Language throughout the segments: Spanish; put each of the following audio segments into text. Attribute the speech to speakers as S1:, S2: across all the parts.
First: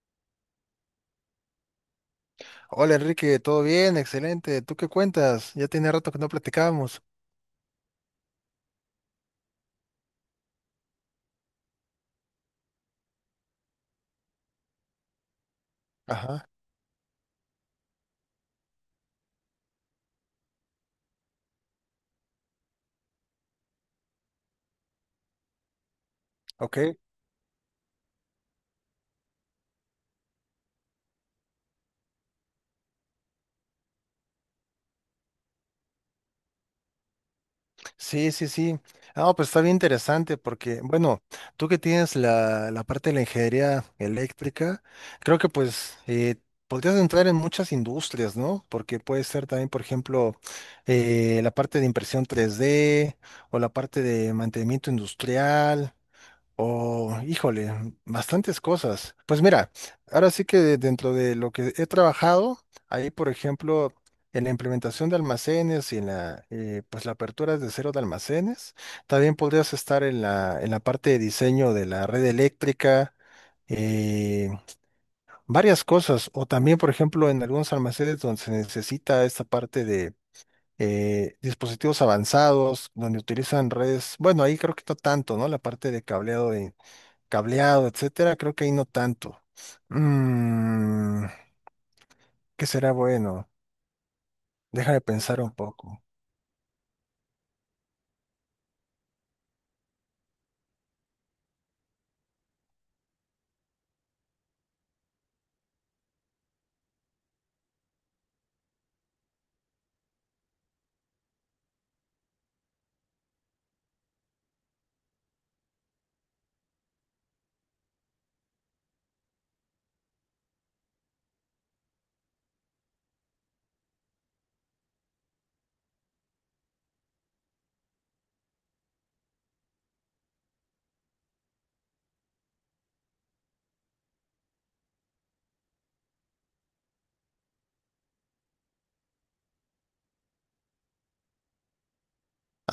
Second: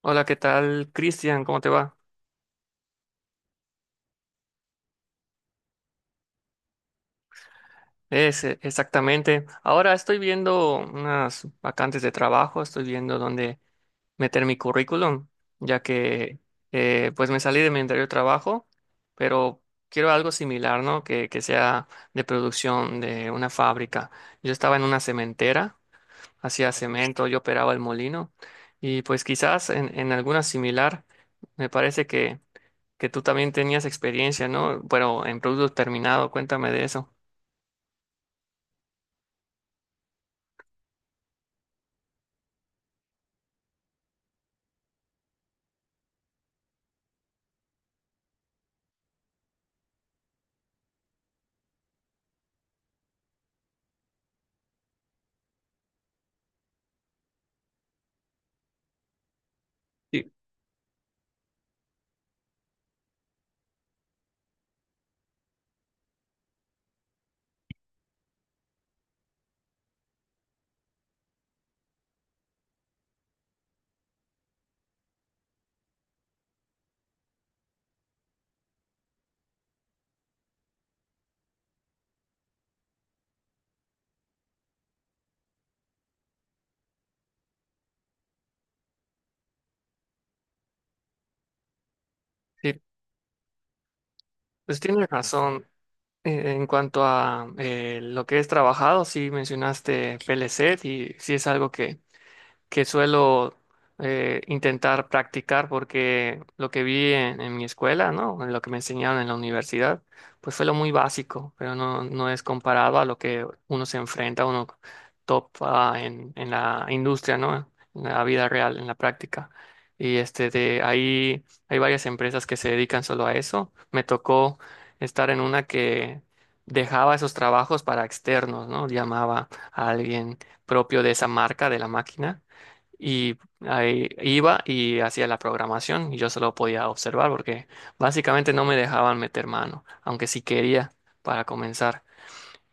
S1: Hola, ¿qué tal, Cristian? ¿Cómo te va?
S2: Hola Enrique, ¿todo bien? Excelente. ¿Tú qué cuentas? Ya tiene rato que no platicábamos.
S1: Es Exactamente. Ahora estoy viendo unas vacantes de trabajo, estoy viendo dónde meter mi currículum, ya que
S2: Ajá,
S1: pues me salí de mi anterior trabajo, pero quiero algo similar, ¿no? Que sea de producción de una fábrica. Yo estaba en una cementera, hacía
S2: ok.
S1: cemento, yo operaba el molino y pues quizás en alguna similar, me parece que tú también tenías experiencia, ¿no? Pero en producto terminado, cuéntame de eso.
S2: Sí, sí, sí. Ah, pues está bien interesante porque, bueno, tú que tienes la parte de la ingeniería eléctrica, creo que pues podrías entrar en muchas industrias, ¿no? Porque puede ser también, por ejemplo, la parte de impresión 3D o la parte de mantenimiento industrial. Oh, híjole, bastantes cosas. Pues mira, ahora
S1: Sí,
S2: sí que dentro de lo que he trabajado, ahí por ejemplo, en la, implementación de almacenes y en pues la apertura de cero de almacenes, también podrías estar en la parte de diseño de la red eléctrica, eh, varias cosas, o también por ejemplo en algunos almacenes donde se necesita esta parte de... dispositivos avanzados donde utilizan redes, bueno, ahí creo que no tanto, ¿no? La parte de cableado, etcétera, creo que ahí no tanto. Mm, ¿Qué
S1: sí,
S2: será bueno?
S1: pues
S2: Déjame
S1: tienes
S2: pensar un
S1: razón.
S2: poco.
S1: En cuanto a lo que es trabajado, sí mencionaste PLC y sí es algo que suelo intentar practicar porque lo que vi en mi escuela, ¿no? En lo que me enseñaron en la universidad, pues fue lo muy básico, pero no, no es comparado a lo que uno se enfrenta, uno topa en la industria, ¿no? En la vida real, en la práctica. Y este de ahí hay varias empresas que se dedican solo a eso. Me tocó estar en una que dejaba esos trabajos para externos, ¿no? Llamaba a alguien propio de esa marca, de la máquina, y ahí iba y hacía la programación, y yo solo podía observar porque básicamente no me dejaban meter mano, aunque sí quería, para comenzar.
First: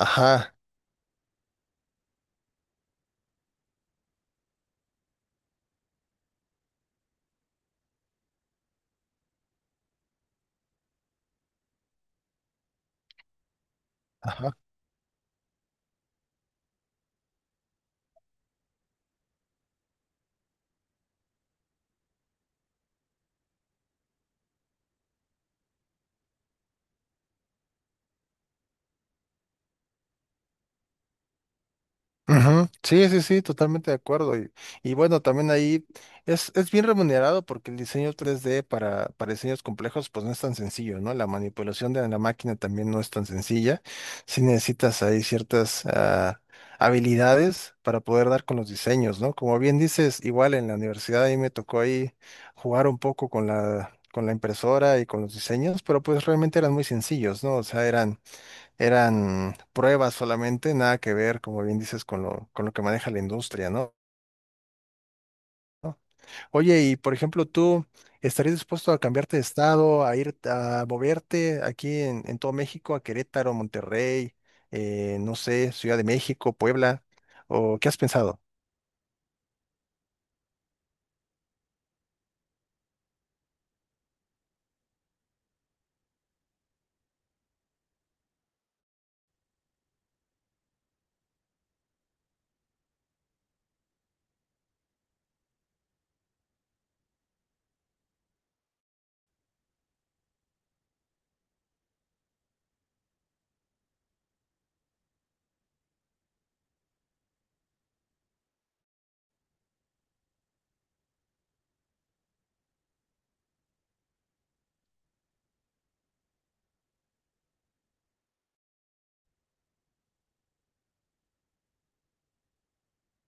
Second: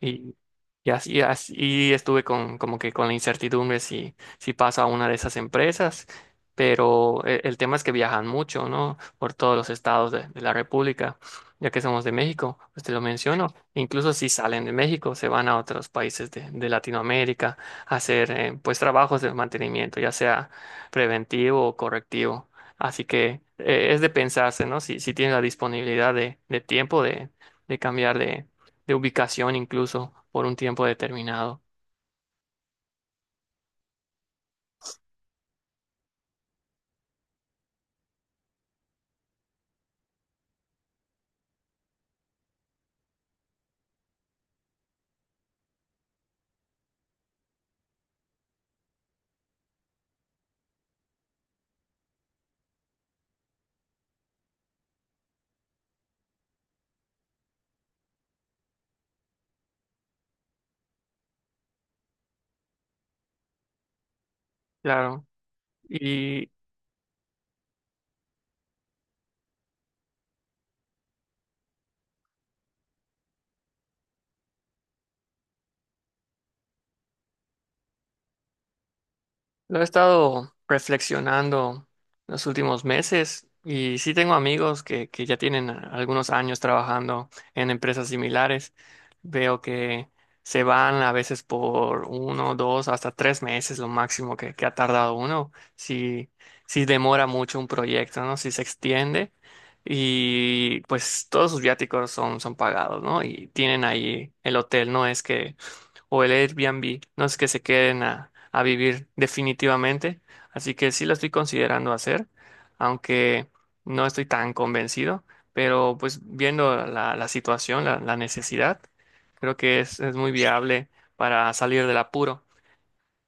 S1: Y, y así, y así- Estuve con, como que con la incertidumbre, si paso a una de esas empresas, pero tema es que viajan mucho, ¿no? Por todos los estados de la República, ya que somos de México, pues te lo menciono. Incluso si
S2: ajá.
S1: salen de México, se van a otros países de Latinoamérica a hacer pues trabajos de mantenimiento, ya sea preventivo o correctivo. Así que es de pensarse, ¿no? Si tienes la disponibilidad de tiempo de cambiar de ubicación incluso por un tiempo determinado.
S2: Ujú, sí, sí, sí, totalmente de acuerdo. Y bueno, también ahí es bien remunerado porque el diseño 3D para diseños complejos pues no es tan sencillo, ¿no? La manipulación de la máquina también no es tan sencilla. Sí necesitas ahí ciertas habilidades para poder dar con los diseños, ¿no? Como bien dices, igual en la universidad ahí me tocó ahí jugar un poco con la impresora y con los diseños, pero pues realmente eran muy sencillos, ¿no? O sea, eran pruebas solamente, nada que ver, como bien dices, con lo que maneja la industria, ¿no?
S1: Claro. Y,
S2: Oye, y por ejemplo, ¿tú estarías dispuesto a cambiarte de estado, a ir a moverte aquí en todo México, a Querétaro, Monterrey, no sé, Ciudad de México, Puebla? ¿O qué has pensado?
S1: Lo he estado reflexionando los últimos meses y sí tengo amigos que ya tienen algunos años trabajando en empresas similares. Veo que se van a veces por uno, dos, hasta tres meses, lo máximo que ha tardado uno, si demora mucho un proyecto, ¿no? Si se extiende, y pues todos sus viáticos son, son pagados, ¿no? Y tienen ahí el hotel, no es que, o el Airbnb, no es que se queden a vivir definitivamente, así que sí lo estoy considerando hacer, aunque no estoy tan convencido, pero pues viendo la situación, la necesidad, creo que es muy viable para salir del apuro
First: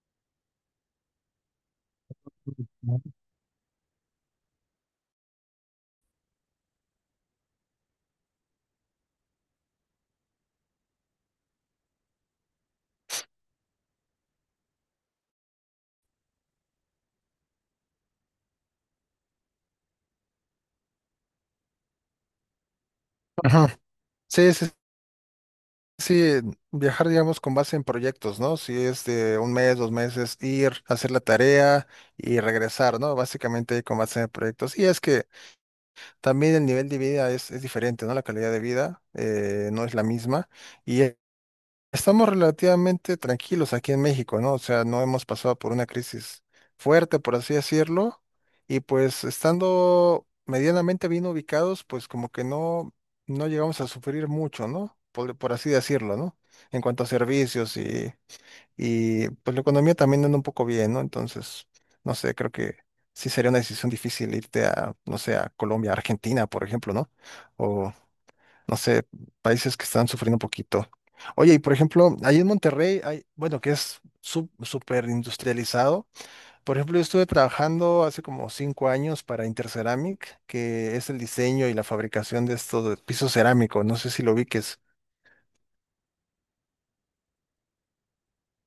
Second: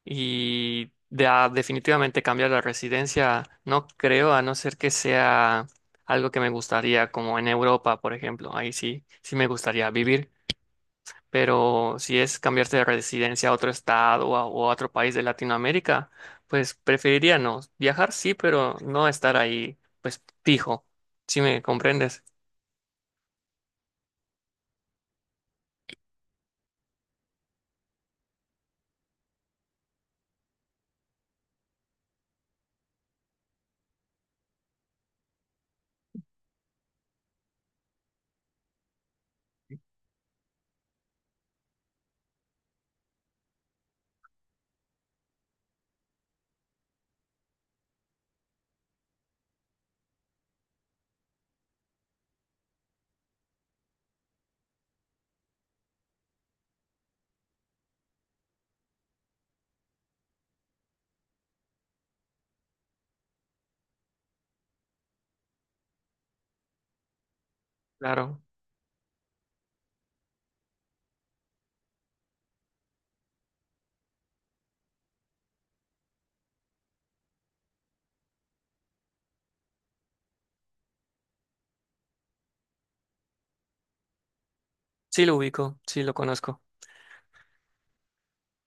S1: y a definitivamente cambiar la residencia, no creo, a no ser que sea algo que me gustaría, como en Europa, por ejemplo. Ahí sí, sí me gustaría vivir, pero si es cambiarte de residencia a otro estado o a otro país de Latinoamérica, pues preferiría no. Viajar sí, pero no estar ahí, pues fijo. ¿Si me comprendes?
S2: Ajá. Sí, sí, sí, viajar, digamos, con base en proyectos, ¿no? Si es de un mes, dos meses, ir, hacer la tarea y regresar, ¿no? Básicamente con base en proyectos. Y es que también el nivel de vida es diferente, ¿no? La calidad de vida no es la misma y estamos relativamente tranquilos aquí en México, ¿no? O sea, no hemos pasado por una crisis fuerte, por así decirlo, y pues estando medianamente bien ubicados, pues como que no, no llegamos a sufrir mucho, ¿no? Por así decirlo, ¿no? En cuanto a servicios y pues la economía también anda un poco bien, ¿no? Entonces, no sé, creo que sí sería una decisión difícil irte a, no sé, a Colombia, Argentina, por ejemplo, ¿no? O,
S1: Claro.
S2: no sé, países que están sufriendo un poquito. Oye, y por ejemplo, ahí en Monterrey hay, bueno, que es súper industrializado. Por ejemplo, yo estuve trabajando hace como cinco años para Interceramic, que es el diseño y la fabricación de estos de piso cerámico. No sé si lo ubiques.
S1: Sí lo ubico, sí lo conozco.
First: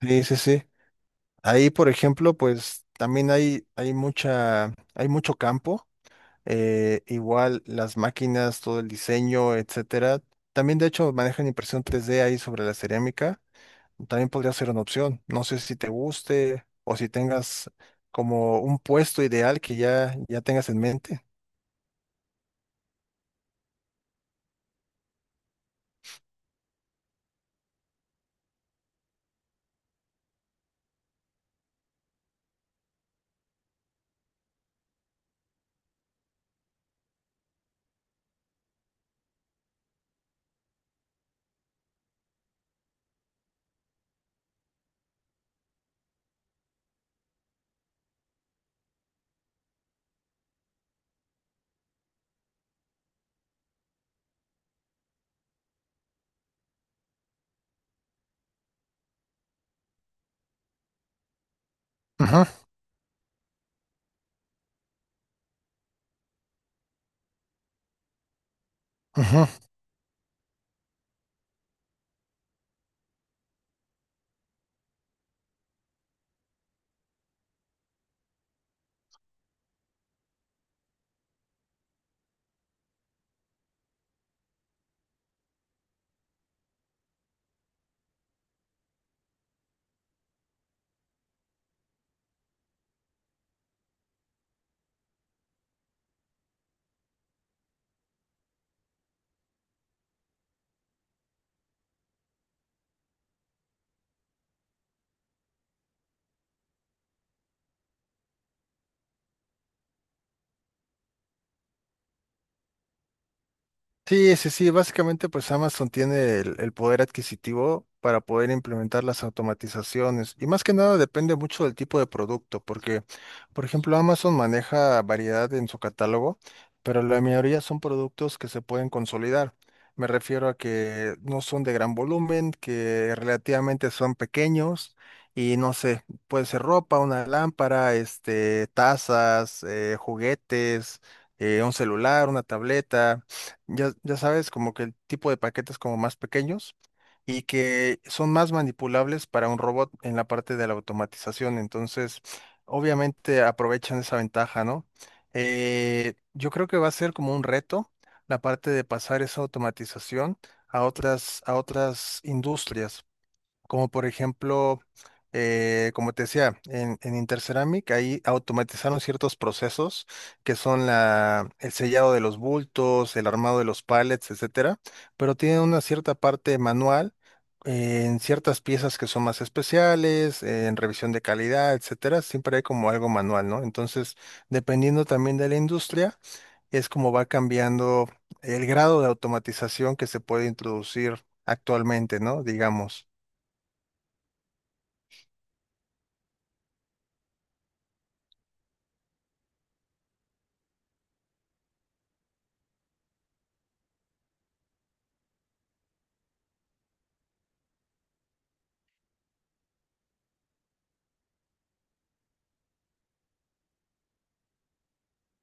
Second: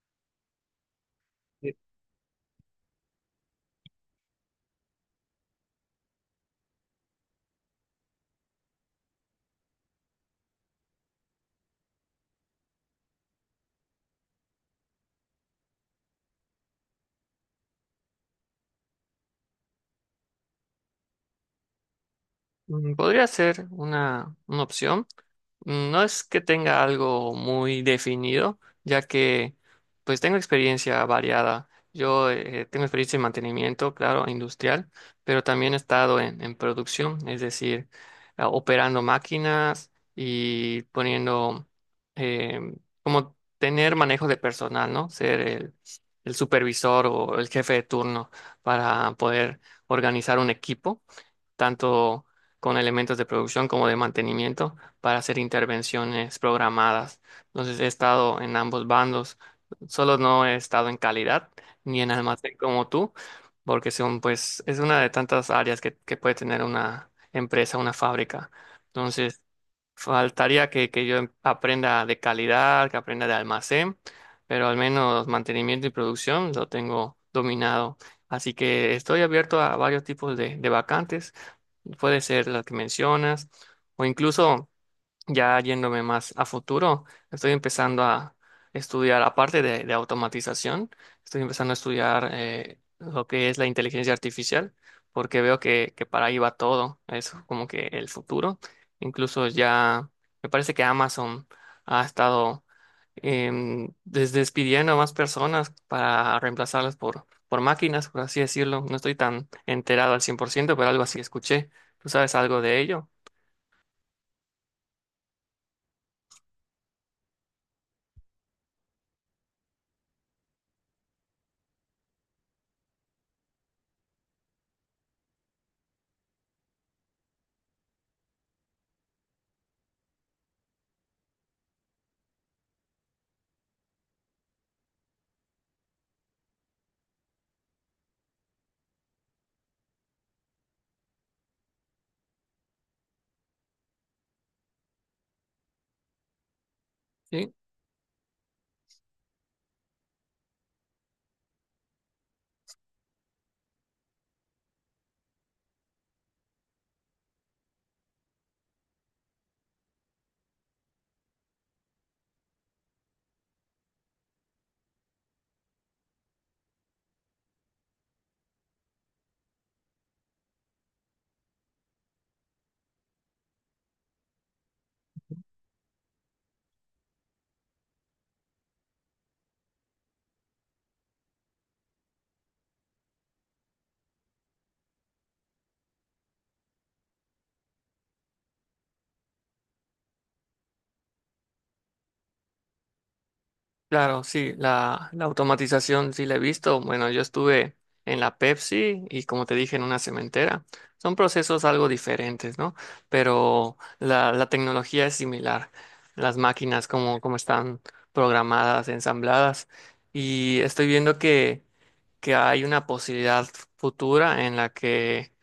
S2: Sí, sí, sí. Ahí, por ejemplo, pues también hay mucho campo. Igual las máquinas, todo el diseño, etcétera. También, de hecho, manejan impresión tres d ahí sobre la cerámica. También podría ser una opción. No sé si te guste o si tengas como un puesto ideal que ya tengas en mente.
S1: Mm, podría ser una opción. Mm, no es que tenga algo muy definido, ya que pues tengo experiencia variada. Yo tengo experiencia en mantenimiento, claro, industrial, pero también he estado en producción, es decir, operando máquinas y poniendo, eh, como tener manejo de personal, ¿no? Ser el supervisor o el jefe de turno para poder organizar un equipo tanto con elementos de producción como de mantenimiento, para hacer intervenciones programadas. Entonces he estado en ambos bandos, solo no he estado en calidad ni en
S2: Ujú,
S1: almacén como tú, porque son, pues, es una de tantas áreas que puede tener una empresa, una fábrica. Entonces,
S2: ujú.
S1: faltaría que yo aprenda de calidad, que aprenda de almacén, pero al menos mantenimiento y producción lo tengo dominado. Así que estoy abierto a varios tipos de vacantes. Puede ser la que mencionas, o incluso, ya yéndome más a futuro, estoy empezando a estudiar, aparte de automatización, estoy empezando a estudiar lo que es la inteligencia artificial, porque veo que para ahí va todo, es como que el futuro. Incluso ya, me parece que Amazon ha estado despidiendo a más personas para reemplazarlas por máquinas, por así decirlo. No estoy tan enterado al cien por ciento, pero algo así escuché. ¿Tú sabes algo de ello?
S2: Sí, sí, sí. Básicamente, pues Amazon tiene el poder adquisitivo para poder implementar las automatizaciones. Y más que nada depende mucho del tipo de producto, porque, por ejemplo, Amazon maneja variedad en su catálogo, pero la mayoría son productos que se pueden consolidar. Me refiero a que no son de gran volumen, que relativamente son pequeños y no sé, puede ser ropa, una lámpara, este, tazas, juguetes, un celular, una tableta ya sabes, como que el tipo de paquetes como más pequeños y
S1: Sí.
S2: que son más manipulables para un robot en la parte de la automatización. Entonces, obviamente aprovechan esa ventaja, ¿no? Yo creo que va a ser como un reto la parte de pasar esa automatización a otras industrias como por ejemplo, como te decía, en Interceramic ahí automatizaron ciertos procesos que son la, el sellado de los bultos, el armado de los pallets, etcétera, pero tienen una cierta parte manual en ciertas piezas que son más especiales, en revisión de calidad, etcétera, siempre hay como algo manual, ¿no? Entonces, dependiendo también de la industria, es como va cambiando el grado de automatización que se puede introducir actualmente, ¿no? Digamos.
S1: Claro, sí, la automatización sí la he visto. Bueno, yo estuve en la Pepsi y como te dije, en una cementera. Son procesos algo diferentes, ¿no? Pero la tecnología es similar. Las máquinas, como, como están programadas, ensambladas. Y estoy viendo que hay una posibilidad futura en la que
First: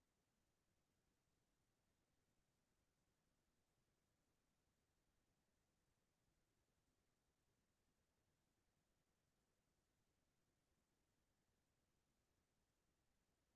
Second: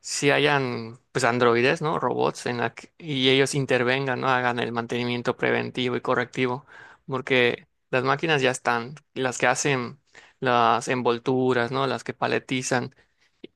S1: si hayan pues androides, ¿no? Robots en la y ellos intervengan, ¿no? Hagan el mantenimiento preventivo y correctivo, porque las máquinas ya están, las que hacen las envolturas, ¿no? Las que paletizan,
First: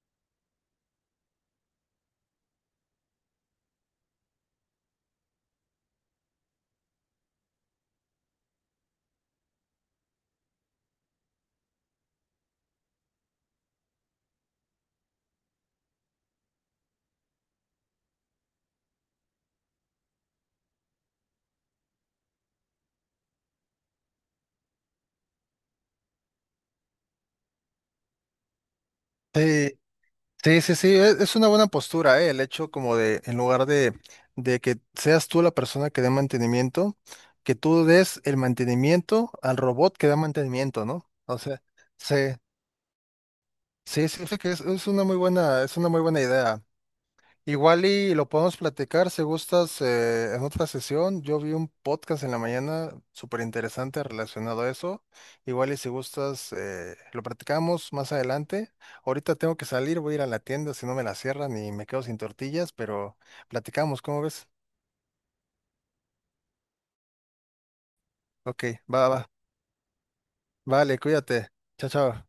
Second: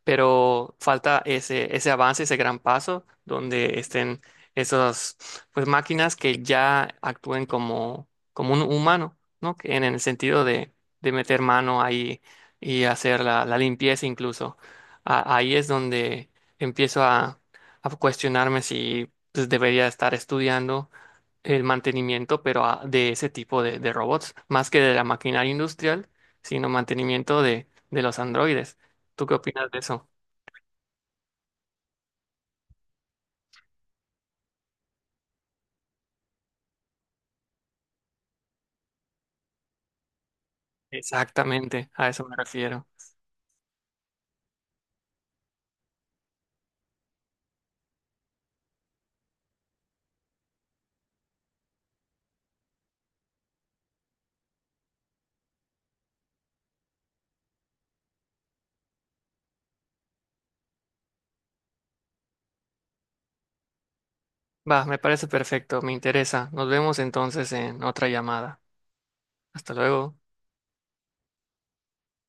S1: pero falta ese, ese avance, ese gran paso, donde estén esas, pues, máquinas que ya actúen como, como un humano, ¿no? Que en el sentido de meter mano ahí y hacer la limpieza incluso. Ahí es donde empiezo a, a cuestionarme si pues, debería estar estudiando el mantenimiento, pero de ese tipo de robots, más que de la maquinaria industrial, sino mantenimiento de los androides. ¿Tú qué opinas
S2: Sí,
S1: de eso?
S2: sí, sí, sí, es una buena postura, ¿eh? El hecho como de, en lugar de, que seas tú la persona que dé mantenimiento, que tú des el mantenimiento al robot que da mantenimiento, ¿no? O sea,
S1: Exactamente, a
S2: sí,
S1: eso me refiero.
S2: sí, sí, sí que es una muy buena, es una muy buena idea. Igual y lo podemos platicar si gustas en otra sesión. Yo vi un podcast en la mañana súper interesante relacionado a eso. Igual y si gustas lo platicamos más adelante. Ahorita tengo que salir, voy a ir a la tienda si no me la cierran y me quedo sin tortillas, pero platicamos, ¿cómo ves?
S1: Va, me parece perfecto, me interesa. Nos vemos entonces en otra llamada.
S2: Ok, va, va.
S1: Hasta luego.
S2: Vale, cuídate. Chao, chao.